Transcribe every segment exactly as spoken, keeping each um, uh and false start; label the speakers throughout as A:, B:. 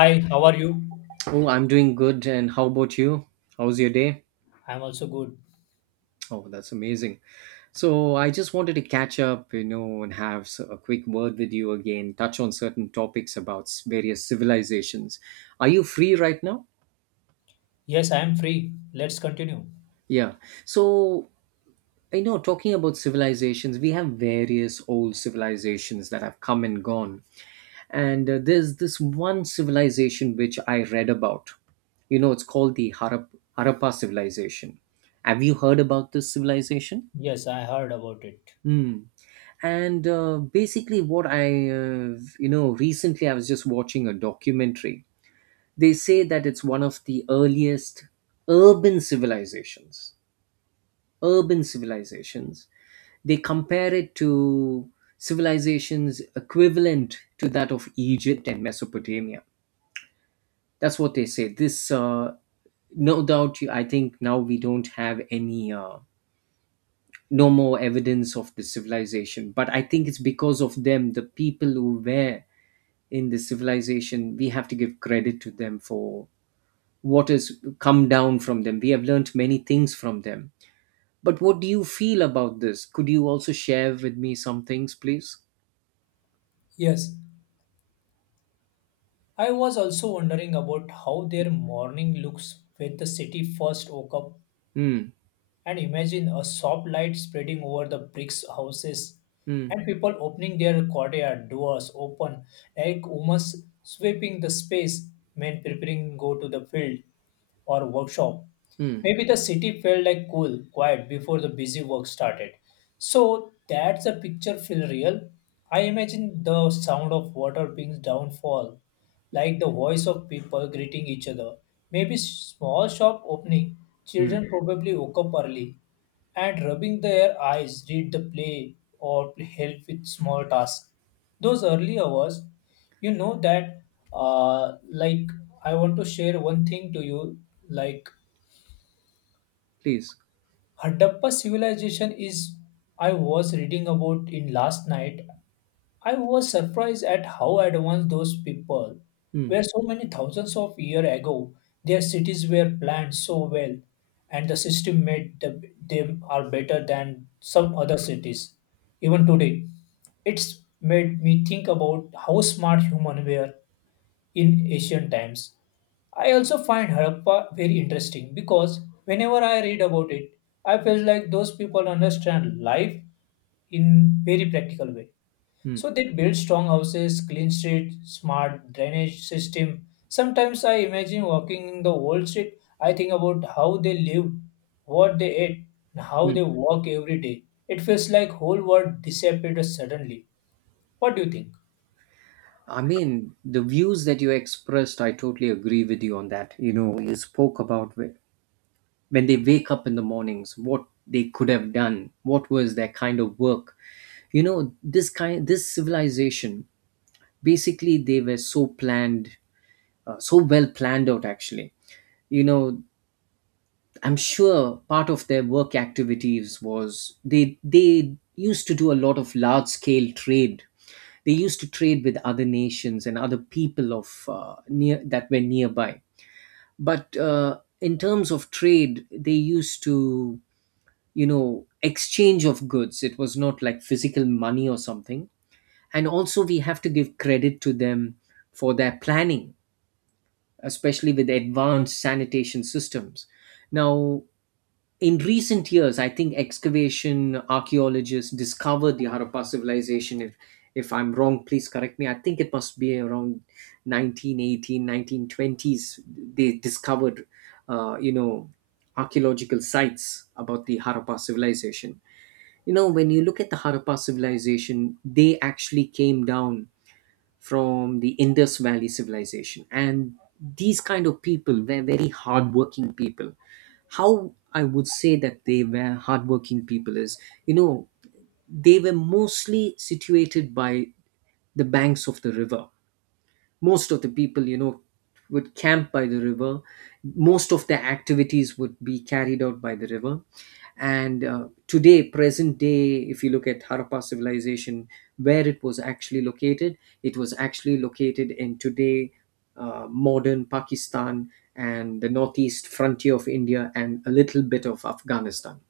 A: Hi, how are you?
B: Oh, I'm doing good. And how about you? How's your day?
A: I'm also good.
B: Oh, that's amazing. So, I just wanted to catch up, you know, and have s- a quick word with you again, touch on certain topics about s- various civilizations. Are you free right now?
A: Yes, I am free. Let's continue.
B: Yeah. So, you know, talking about civilizations, we have various old civilizations that have come and gone. and uh, there's this one civilization which I read about. You know it's called the Harap- Harappa civilization. Have you heard about this civilization?
A: Yes, I heard about it.
B: Hmm. and uh, basically what I uh, you know recently I was just watching a documentary. They say that it's one of the earliest urban civilizations. urban civilizations they compare it to civilizations equivalent to that of Egypt and Mesopotamia. That's what they say. This, uh, no doubt, you- I think now we don't have any, uh, no more evidence of the civilization. But I think it's because of them, the people who were in the civilization, we have to give credit to them for what has come down from them. We have learnt many things from them. But what do you feel about this? Could you also share with me some things, please?
A: Yes, I was also wondering about how their morning looks when the city first woke up
B: Hmm.
A: and imagine a soft light spreading over the bricks houses
B: Hmm.
A: and people opening their courtyard doors open, like women sweeping the space, men preparing go to the field or workshop.
B: Hmm.
A: Maybe the city felt like cool, quiet before the busy work started. So that's the picture feel real. I imagine the sound of water being downfall, like the voice of people greeting each other. Maybe small shop opening,
B: Hmm.
A: children probably woke up early and rubbing their eyes, read the play or help with small tasks. Those early hours, you know that uh, like I want to share one thing to you. like
B: Please.
A: Harappa civilization is, I was reading about in last night. I was surprised at how advanced those people
B: Hmm.
A: were so many thousands of years ago. Their cities were planned so well, and the system made the, them are better than some other cities. Even today, it's made me think about how smart humans were in ancient times. I also find Harappa very interesting because whenever I read about it, I feel like those people understand life in very practical way.
B: Hmm.
A: So they build strong houses, clean streets, smart drainage system. Sometimes I imagine walking in the old street. I think about how they lived, what they ate, and how
B: Hmm.
A: they walk every day. It feels like whole world disappeared suddenly. What do you think?
B: I mean, the views that you expressed, I totally agree with you on that. You know, you spoke about wh- when they wake up in the mornings, what they could have done, what was their kind of work. You know, this kind, this civilization, basically, they were so planned, uh, so well planned out, actually. You know, I'm sure part of their work activities was they they used to do a lot of large scale trade. They used to trade with other nations and other people of uh, near that were nearby. But uh, in terms of trade they used to, you know exchange of goods. It was not like physical money or something. And also we have to give credit to them for their planning, especially with advanced sanitation systems. Now, in recent years, I think excavation archaeologists discovered the Harappa civilization. If if I'm wrong, please correct me. I think it must be around nineteen eighteen, nineteen twenties. They discovered, uh, you know, archaeological sites about the Harappa civilization. You know, when you look at the Harappa civilization, they actually came down from the Indus Valley civilization. And these kind of people were very hardworking people. How I would say that they were hardworking people is, you know, they were mostly situated by the banks of the river. Most of the people, you know would camp by the river. Most of their activities would be carried out by the river. And uh, today, present day, if you look at Harappa civilization, where it was actually located, it was actually located in today, uh, modern Pakistan, and the northeast frontier of India and a little bit of Afghanistan.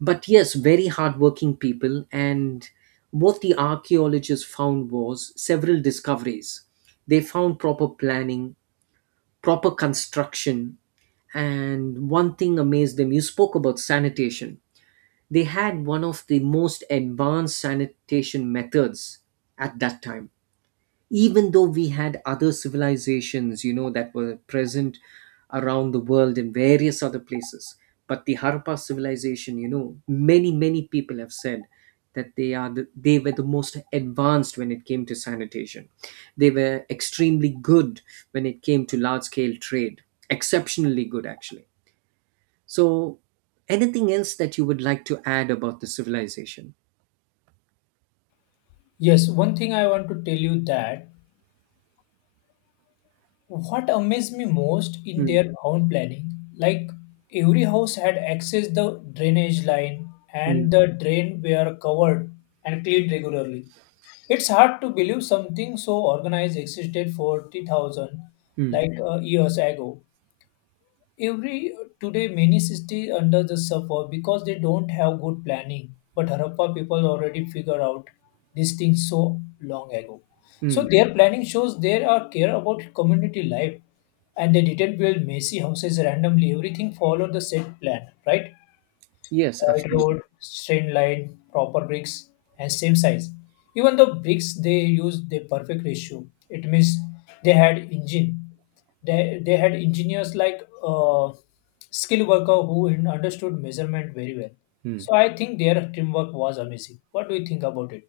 B: But yes, very hardworking people. And what the archaeologists found was several discoveries. They found proper planning, proper construction, and one thing amazed them. You spoke about sanitation. They had one of the most advanced sanitation methods at that time, even though we had other civilizations, you know that were present around the world in various other places. But the Harappa civilization, you know many many people have said that they are the, they were the most advanced when it came to sanitation. They were extremely good when it came to large scale trade, exceptionally good actually. So, anything else that you would like to add about the civilization?
A: Yes, one thing I want to tell you that, what amazed me most in
B: Mm,
A: their own planning, like every house had access the drainage line
B: mm,
A: and the drain were covered and cleaned regularly. It's hard to believe something so organized existed forty thousand
B: mm,
A: like uh, years ago. Every uh, today many cities under the suffer because they don't have good planning. But Harappa people already figured out these things so long ago. So
B: mm.
A: their planning shows they are care about community life, and they didn't build messy houses randomly. Everything followed the set plan, right?
B: Yes,
A: Oil
B: absolutely.
A: road, straight line, proper bricks, and same size. Even the bricks they used the perfect ratio. It means they had engine. They, they had engineers like uh, skilled worker who in- understood measurement very well.
B: Mm.
A: So I think their teamwork was amazing. What do you think about it?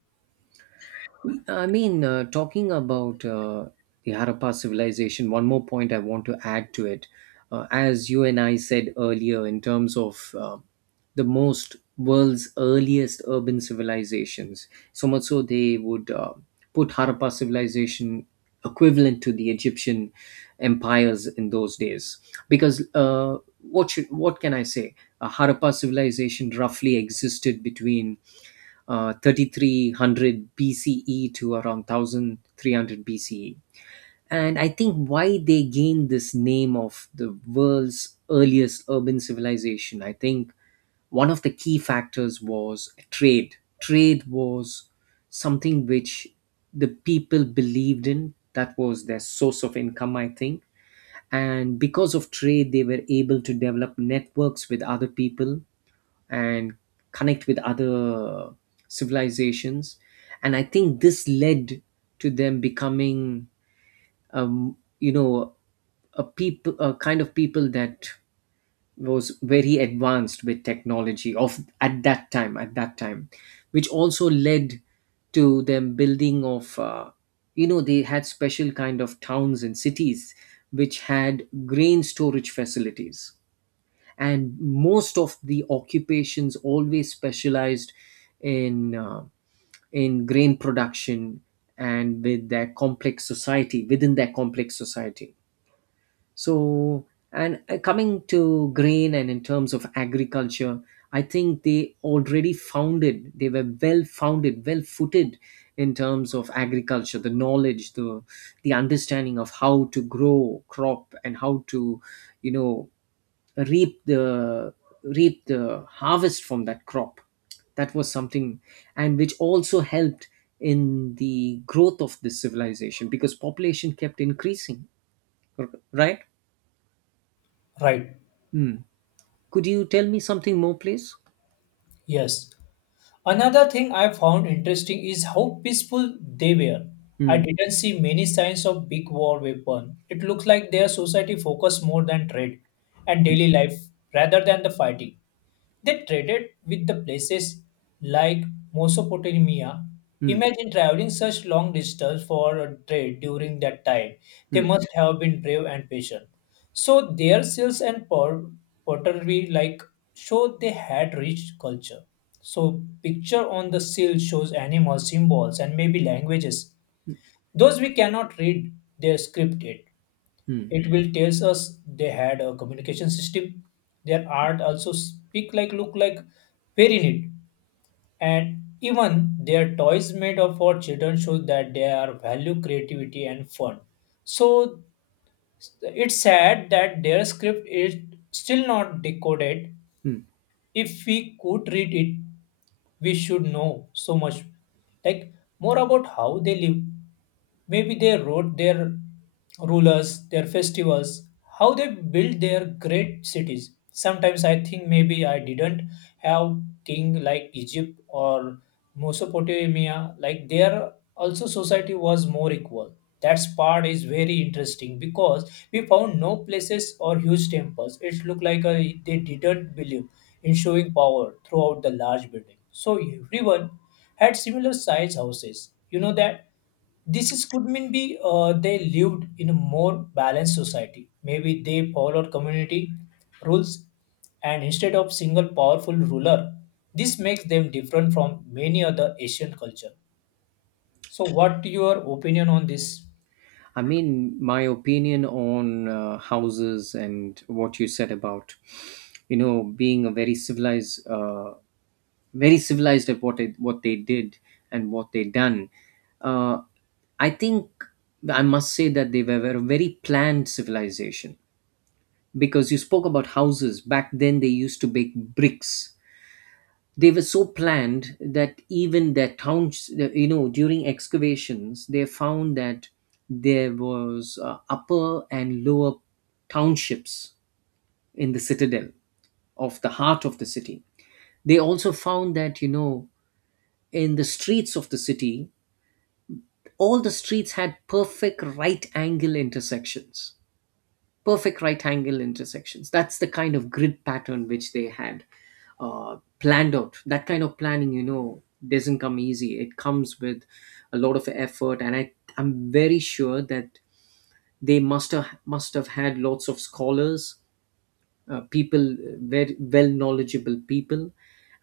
B: I mean, uh, talking about uh, the Harappa civilization, one more point I want to add to it. Uh, as you and I said earlier, in terms of uh, the most world's earliest urban civilizations, so much so they would uh, put Harappa civilization equivalent to the Egyptian empires in those days. Because uh, what should, what can I say? Uh, Harappa civilization roughly existed between uh, thirty three hundred B C E to around one thousand three hundred B C E. And I think why they gained this name of the world's earliest urban civilization, I think one of the key factors was trade. Trade was something which the people believed in, that was their source of income, I think. And because of trade, they were able to develop networks with other people and connect with other civilizations. And I think this led to them becoming, um, you know a people a kind of people that was very advanced with technology of at that time at that time, which also led to them building of, uh, you know they had special kind of towns and cities which had grain storage facilities. And most of the occupations always specialized in uh, in grain production. And with their complex society within their complex society. So, and uh, coming to grain and in terms of agriculture, I think they already founded, they were well founded, well footed, in terms of agriculture. The knowledge, the the understanding of how to grow crop and how to, you know reap the reap the harvest from that crop. That was something. And which also helped in the growth of this civilization because population kept increasing, r- right?
A: Right.
B: Hmm. Could you tell me something more, please?
A: Yes. Another thing I found interesting is how peaceful they were. I
B: Hmm.
A: didn't see many signs of big war weapon. It looks like their society focused more than trade and daily life rather than the fighting. They traded with the places like Mesopotamia.
B: Hmm.
A: Imagine traveling such long distance for a trade during that time. They
B: Hmm.
A: must have been brave and patient. So their seals and por- pottery like show they had rich culture. So picture on the seal shows animal symbols and maybe languages. Those we cannot read their script yet, it will tells us they had a communication system. Their art also speak like look like very neat, and even their toys made up for children show that they are value creativity and fun. So it's sad that their script is still not decoded.
B: Hmm.
A: If we could read it, we should know so much, like, more about how they live. Maybe they wrote their rulers, their festivals, how they built their great cities. Sometimes I think maybe I didn't have king like Egypt or Mesopotamia, like there also society was more equal. That part is very interesting because we found no places or huge temples. It looked like uh, they didn't believe in showing power throughout the large building. So everyone had similar size houses. You know that this is could mean be uh, they lived in a more balanced society. Maybe they followed community rules, and instead of single powerful ruler, this makes them different from many other asian culture. So what your opinion on this?
B: I mean, my opinion on uh, houses, and what you said about, you know, being a very civilized, uh, very civilized at what it, what they did and what they done. Uh, I think I must say that they were a very planned civilization because you spoke about houses back then. They used to bake bricks. They were so planned that even their towns, you know, during excavations, they found that there was uh, upper and lower townships in the citadel of the heart of the city. They also found that you know in the streets of the city, all the streets had perfect right angle intersections. Perfect right angle intersections. That's the kind of grid pattern which they had uh, planned out. That kind of planning, you know, doesn't come easy. It comes with a lot of effort, and I, I'm very sure that they must have must have had lots of scholars, uh, people, very well knowledgeable people.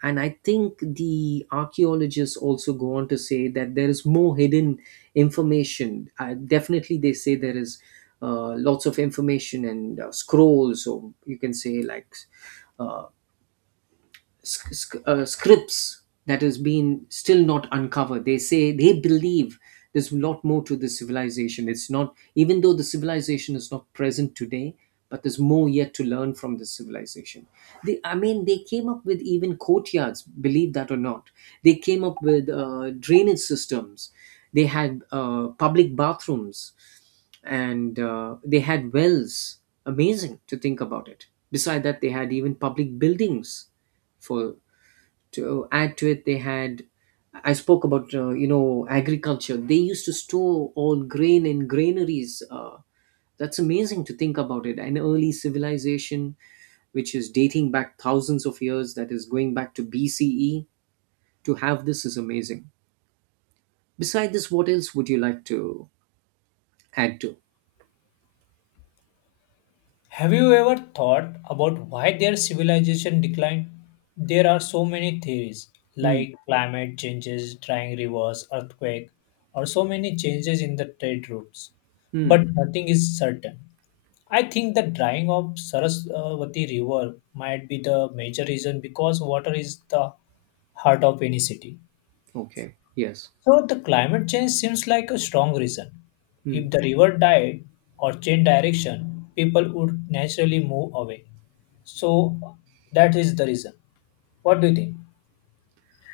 B: And I think the archaeologists also go on to say that there is more hidden information. Uh, definitely, they say there is uh, lots of information and uh, scrolls, or you can say like uh, sc- sc- uh, scripts that has been still not uncovered. They say they believe there's a lot more to this civilization. It's not, even though the civilization is not present today, but there's more yet to learn from this civilization. They, I mean, they came up with even courtyards, believe that or not. They came up with uh, drainage systems. They had uh, public bathrooms and uh, they had wells. Amazing to think about it. Beside that, they had even public buildings for to add to it they had I spoke about uh, you know agriculture. They used to store all grain in granaries, uh, that's amazing to think about it. An early civilization which is dating back thousands of years, that is going back to BCE, to have this is amazing. Beside this, what else would you like to add to?
A: Have you ever thought about why their civilization declined? There are so many theories,
B: Hmm.
A: like climate changes, drying rivers, earthquake, or so many changes in the trade routes,
B: Hmm.
A: but nothing is certain. I think the drying of saraswati river might be the major reason because water is the heart of any city.
B: Okay. Yes.
A: So the climate change seems like a strong reason.
B: Hmm.
A: If the river died or changed direction, people would naturally move away. So that is the reason. What do you think?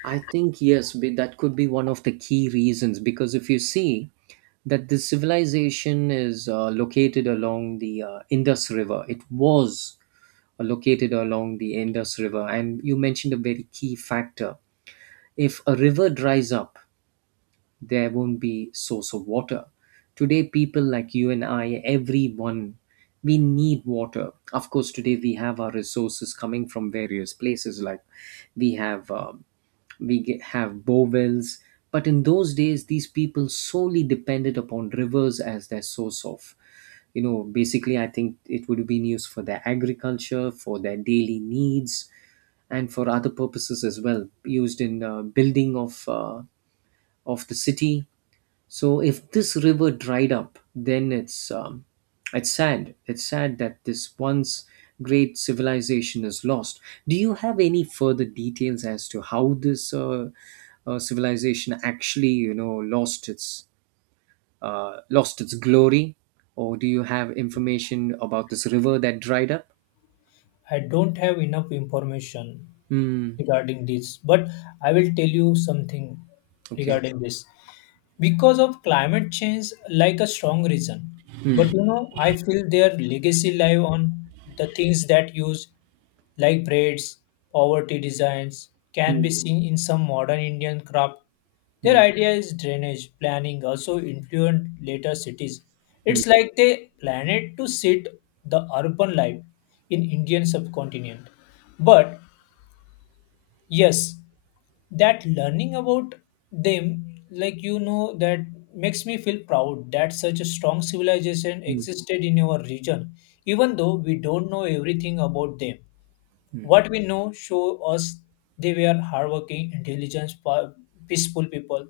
B: I think yes, be- that could be one of the key reasons because if you see that the civilization is uh, located along the uh, Indus River. It was uh, located along the Indus River, and you mentioned a very key factor. If a river dries up, there won't be source of water. Today, people like you and I, everyone, we need water. Of course, today we have our resources coming from various places, like we have. Uh, we ge- have bow wells, but in those days, these people solely depended upon rivers as their source of, you know, basically, I think it would have been used for their agriculture, for their daily needs, and for other purposes as well, used in uh, building of, uh, of the city. So if this river dried up, then it's um, it's sad. It's sad that this once great civilization is lost. Do you have any further details as to how this uh, uh, civilization actually, you know, lost its uh, lost its glory, or do you have information about this river that dried up?
A: I don't have enough information
B: Hmm.
A: regarding this, but I will tell you something
B: Okay.
A: regarding this. Because of climate change, like a strong reason. But you know, I feel their legacy live on the things that use like braids, poverty designs, can
B: Hmm.
A: be seen in some modern Indian craft. Their
B: Hmm.
A: idea is drainage planning also influenced later cities.
B: Hmm.
A: It's like they planned it to sit the urban life in Indian subcontinent. But yes, that learning about them, like you know, that makes me feel proud that such a strong civilization
B: Hmm.
A: existed in our region, even though we don't know everything about them.
B: Hmm.
A: What we know show us they were hardworking, intelligent, pa- peaceful people.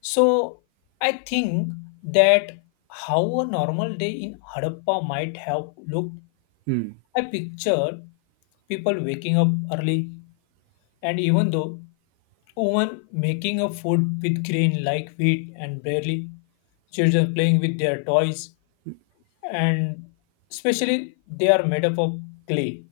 A: So I think that how a normal day in Harappa might have looked.
B: Hmm.
A: I picture people waking up early, and even though women making a food with grain like wheat and barley, children playing with their toys, and especially they are made up of clay,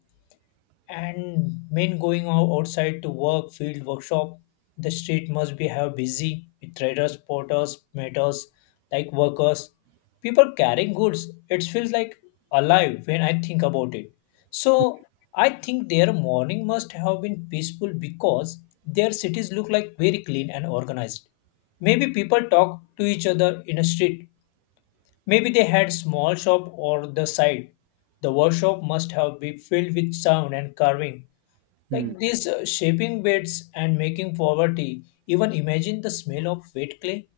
A: and men going out outside to work, field, workshop. The street must be have busy with traders, porters, meters, like workers, people carrying goods. It feels like alive when I think about it. So I think their morning must have been peaceful because their cities look like very clean and organized. Maybe people talk to each other in a street. Maybe they had small shop or the side. The workshop must have been filled with sound and carving
B: Hmm.
A: like these uh, shaping beds and making poverty. Even imagine the smell of wet clay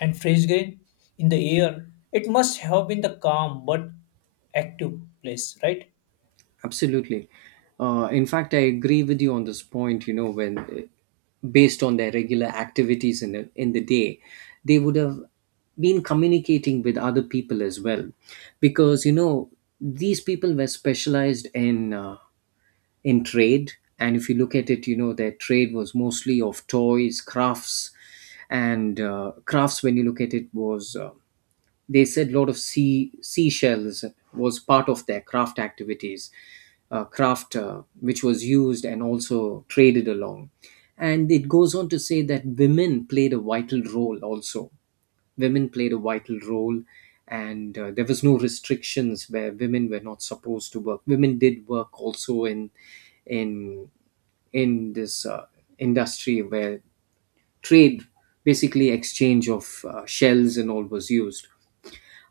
A: and fresh grain in the air. It must have been the calm but active place, right?
B: Absolutely. Uh, in fact, I agree with you on this point. You know, when uh, based on their regular activities in the, in the day, they would have been communicating with other people as well, because you know these people were specialized in uh, in trade, and if you look at it, you know their trade was mostly of toys, crafts, and uh, crafts. When you look at it, was uh, they said a lot of sea seashells was part of their craft activities uh, craft uh, which was used and also traded along. And it goes on to say that women played a vital role also women played a vital role. And uh, there was no restrictions where women were not supposed to work. Women did work also in in in this uh, industry where trade, basically exchange of uh, shells and all, was used.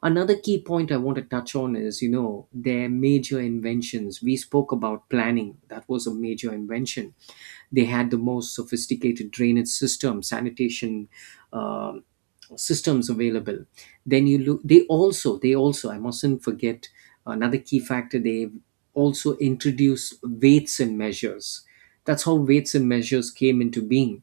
B: Another key point I want to touch on is, you know, their major inventions. We spoke about planning, that was a major invention. They had the most sophisticated drainage system, sanitation um systems available. Then you look, they also, they also, I mustn't forget another key factor, they've also introduced weights and measures. That's how weights and measures came into being.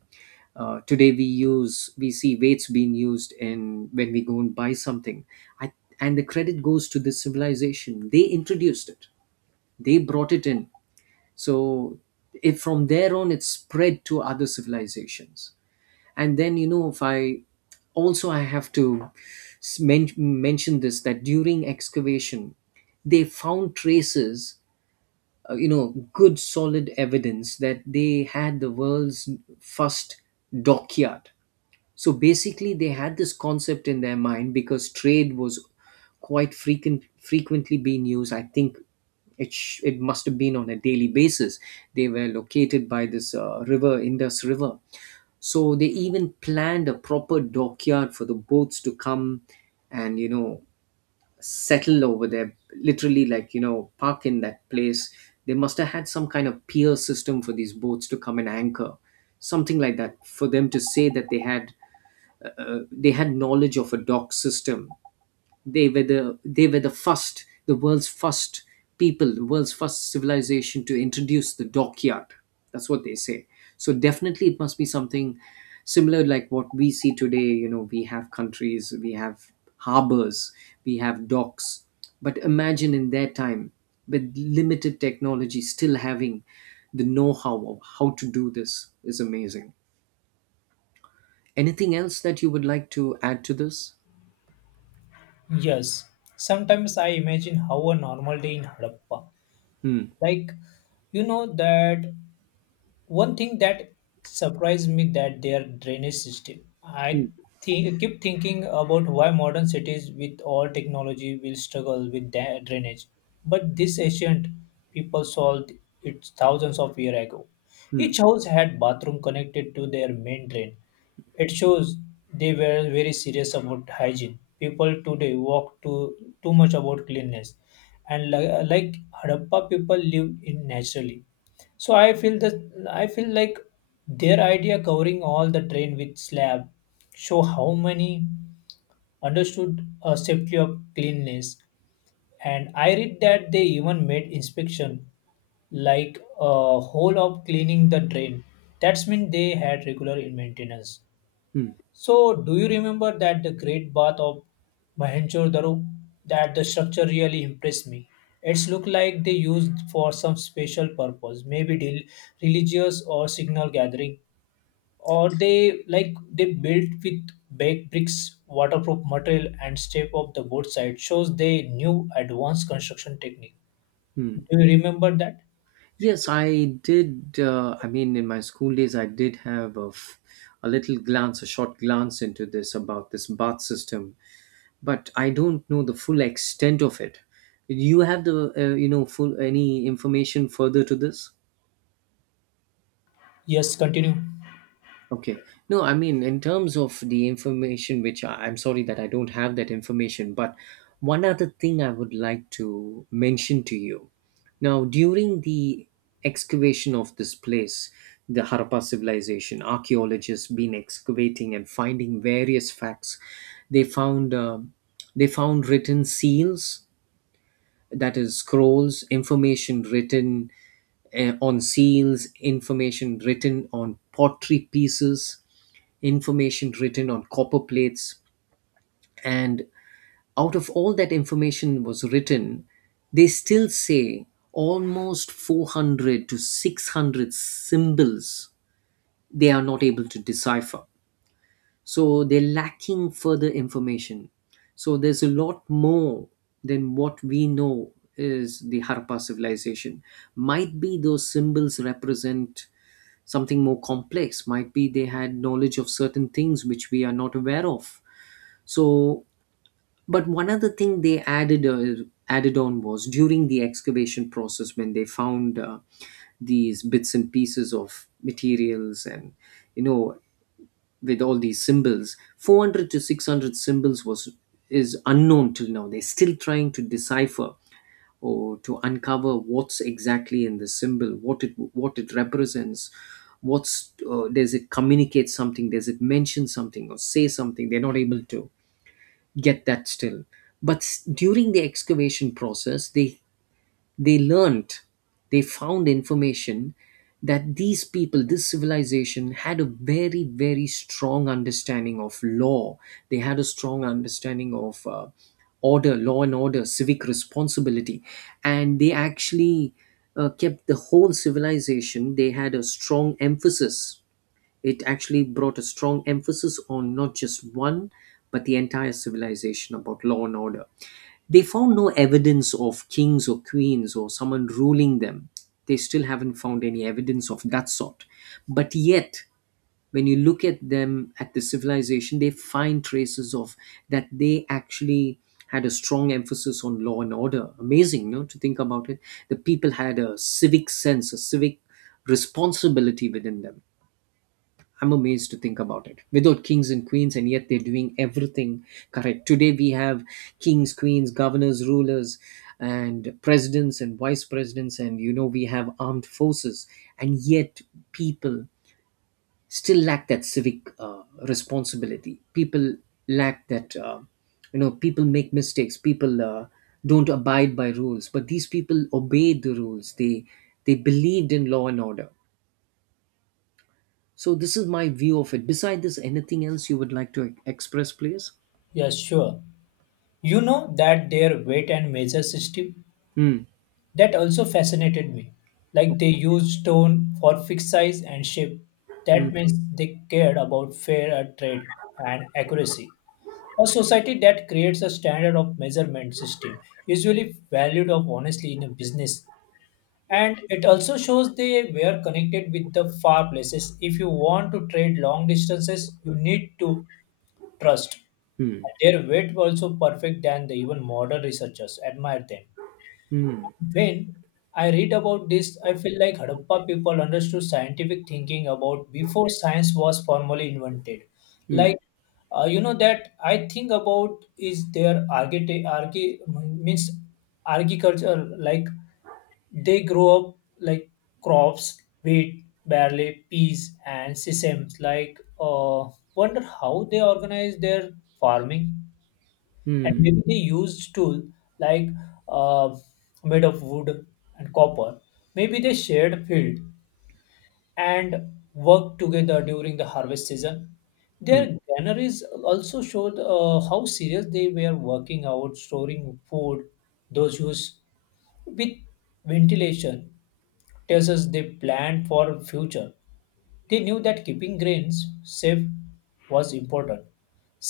B: Uh, today we use we see weights being used in when we go and buy something, I, and the credit goes to this civilization. They introduced it, they brought it in. So it, from there on, it spread to other civilizations. And then, you know, if I also I have to men- mention this that during excavation, they found traces, uh, you know, good solid evidence that they had the world's first dockyard. So basically, they had this concept in their mind because trade was quite frequent, frequently being used. I think it sh- it must have been on a daily basis. They were located by this uh, river, Indus River. So they even planned a proper dockyard for the boats to come and, you know, settle over there. Literally, like, you know, park in that place. They must have had some kind of pier system for these boats to come and anchor, something like that, for them to say that they had uh, they had knowledge of a dock system. They were the they were the first, the world's first people, the world's first civilization to introduce the dockyard. That's what they say. So definitely, it must be something similar like what we see today. You know, we have countries, we have harbors, we have docks. But imagine in their time, with limited technology, still having the know-how of how to do this is amazing. Anything else that you would like to add to this?
A: Yes. Sometimes I imagine how a normal day in Harappa,
B: Hmm.
A: like you know that, one thing that surprised me that their drainage system. I
B: Hmm.
A: think keep thinking about why modern cities with all technology will struggle with da- drainage, but this ancient people solved it thousands of years ago.
B: Hmm.
A: Each house had bathroom connected to their main drain. It shows they were very serious about hygiene. People today walk too too much about cleanliness, and li- like Harappa people lived in naturally. So I feel that I feel like their idea covering all the train with slab show how many understood a safety of cleanliness. And I read that they even made inspection like a whole of cleaning the drain. That's mean they had regular in maintenance.
B: Hmm.
A: So, do you remember that the Great Bath of Mohenjo-daro? That the structure really impressed me. It's looked like they used for some special purpose, maybe del- religious or signal gathering, or they like they built with baked bricks, waterproof material, and step of the both side shows they knew advanced construction technique. Do
B: Mm.
A: you remember that?
B: Yes, I did. Uh, I mean, in my school days, I did have a, f- a little glance, a short glance into this about this bath system, but I don't know the full extent of it. Do you have the, uh, you know, full any information further to this?
A: Yes, continue.
B: Okay. No, I mean, in terms of the information, which I, I'm sorry that I don't have that information, but one other thing I would like to mention to you. Now, during the excavation of this place, the Harappa civilization, archaeologists been excavating and finding various facts. They found uh, they found written seals, that is scrolls, information written uh, on seals, information written on pottery pieces, information written on copper plates. And out of all that information was written, they still say almost four hundred to six hundred symbols they are not able to decipher. So they're lacking further information. So there's a lot more than what we know is the Harappa civilization. Might be those symbols represent something more complex, might be they had knowledge of certain things which we are not aware of. So, but one other thing they added uh, added on was during the excavation process when they found uh, these bits and pieces of materials and, you know, with all these symbols, four hundred to six hundred symbols was is unknown till now. They're still trying to decipher or to uncover what's exactly in the symbol, what it what it represents, what's uh, does it communicate something, does it mention something or say something? They're not able to get that still, but s- during the excavation process they they learned, they found information that these people, this civilization, had a very very strong understanding of law. They had a strong understanding of uh, order, law and order, civic responsibility. And they actually uh, kept the whole civilization, they had a strong emphasis, it actually brought a strong emphasis on not just one but the entire civilization about law and order. They found no evidence of kings or queens or someone ruling them. They still haven't found any evidence of that sort, but yet when you look at them, at the civilization, they find traces of that they actually had a strong emphasis on law and order. Amazing, no, to think about it. The people had a civic sense, a civic responsibility within them. I'm amazed to think about it. Without kings and queens, and yet they're doing everything correct. Today we have kings, queens, governors, rulers, and presidents and vice presidents, and, you know, we have armed forces, and yet people still lack that civic uh, responsibility. People lack that. Uh, you know, people make mistakes. People uh, don't abide by rules, but these people obeyed the rules. They they believed in law and order. So this is my view of it. Beside this, anything else you would like to e- express, please?
A: Yes, sure. You know that their weight and measure system
B: Hmm.
A: that also fascinated me. Like they used stone for fixed size and shape.
B: Hmm.
A: That means they cared about fair trade and accuracy. A society that creates a standard of measurement system, usually valued of honestly in a business. And it also shows they were connected with the far places. If you want to trade long distances, you need to trust.
B: Hmm.
A: Their weight were also perfect than the even modern researchers admire them.
B: Hmm.
A: When I read about this, I feel like Harappa people understood scientific thinking about before science was formally invented.
B: Hmm.
A: Like, uh, you know, that I think about is their archite- archi- means agriculture. Like, they grow up like crops, wheat, barley, peas, and sesame. Like, uh, wonder how they organize their farming, and
B: Hmm.
A: maybe they used tool like uh, made of wood and copper. Maybe they shared field and worked together during the harvest season.
B: Hmm.
A: Their granaries also showed uh, how serious they were working out storing food, those used with ventilation tells us they planned for future. They knew that keeping grains safe was important.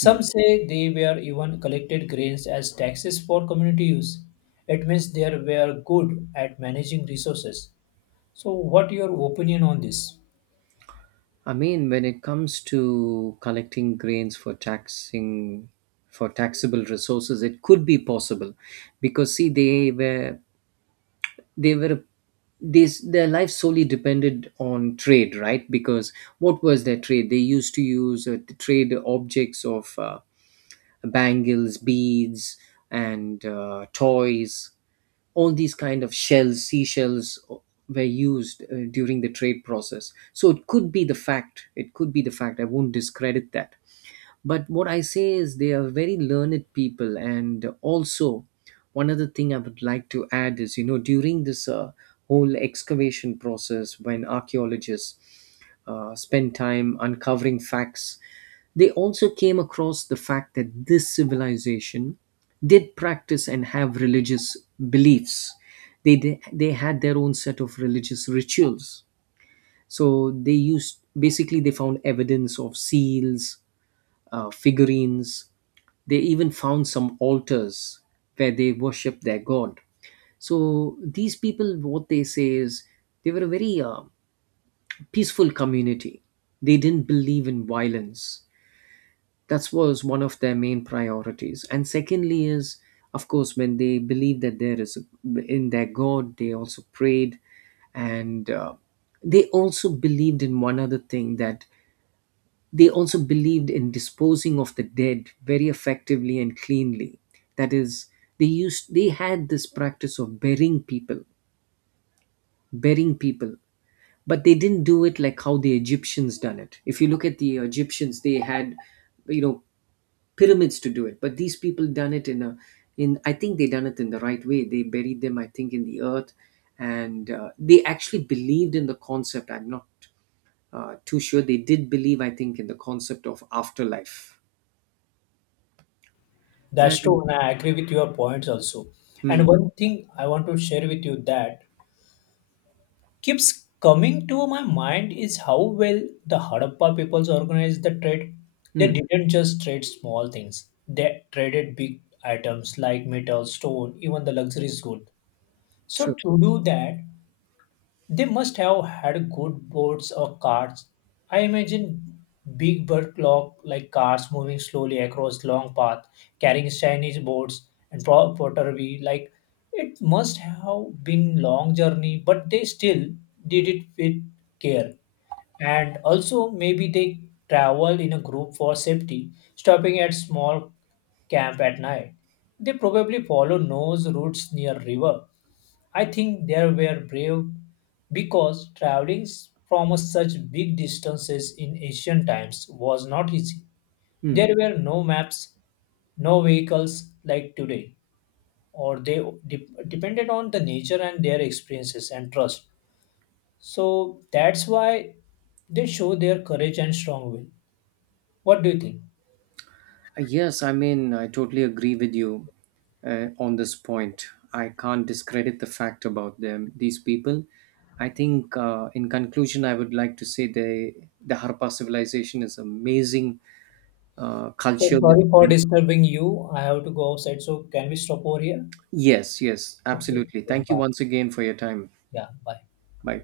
B: Hmm.
A: say they were even collected grains as taxes for community use. It means they were good at managing resources. So, what your opinion on this?
B: I mean, when it comes to collecting grains for taxing, for taxable resources, it could be possible, because see, they were they were this, their life solely depended on trade, right? Because what was their trade? They used to use uh, trade objects of. Uh, bangles, beads, and uh, toys. All these kind of shells, seashells, o- were used uh, during the trade process. So it could be the fact. It could be the fact. I won't discredit that. But what I say is they are very learned people. And also, one other thing I would like to add is, you know, during this uh, whole excavation process, when archaeologists uh, spend time uncovering facts, they also came across the fact that this civilization did practice and have religious beliefs. They, they, they had their own set of religious rituals. So they used, basically, they found evidence of seals, uh, figurines. They even found some altars where they worship their god. So these people, what they say is, they were a very uh, peaceful community. They didn't believe in violence. That was one of their main priorities. And secondly is, of course, when they believe that there is a, in their God, they also prayed, and uh, they also believed in one other thing, that they also believed in disposing of the dead very effectively and cleanly. That is, they used they had this practice of burying people, burying people, but they didn't do it like how the Egyptians done it. If you look at the Egyptians, they had, you know, pyramids to do it, but these people done it in a, in I think they done it in the right way. They buried them, I think, in the earth, and uh, they actually believed in the concept. I'm not uh, too sure. They did believe, I think, in the concept of afterlife.
A: That's
B: And
A: true, and I agree with your points also.
B: mm,
A: And one thing I want to share with you that keeps coming to my mind is how well the Harappa peoples organized the trade. They
B: mm,
A: didn't just trade small things, they traded big items like metal, stone, even the luxurious good. So,
B: true.
A: to do that, they must have had good boards or carts. I imagine big bird clock like cars moving slowly across long path, carrying Chinese boards and pro- pottery. Like it must have been long journey, but they still did it with care. And also maybe they travel in a group for safety, stopping at small camp at night. They probably follow nose routes near river. I think they were brave because traveling from such big distances in ancient times was not easy.
B: Mm.
A: There were no maps, no vehicles like today, or they de- depended on the nature and their experiences and trust. So that's why they show their courage and strong will. What do you think?
B: Uh, Yes, I mean, I totally agree with you uh, on this point. I can't discredit the fact about them, these people. I think, uh, in conclusion, I would like to say they, the Harappa civilization is amazing uh,
A: So
B: culture within
A: sorry for
B: them.
A: disturbing you. I have to go outside. So can we stop over here?
B: Yes, yes,
A: Okay.
B: absolutely. Thank you
A: Bye.
B: once again for your time.
A: Yeah. Bye.
B: Bye.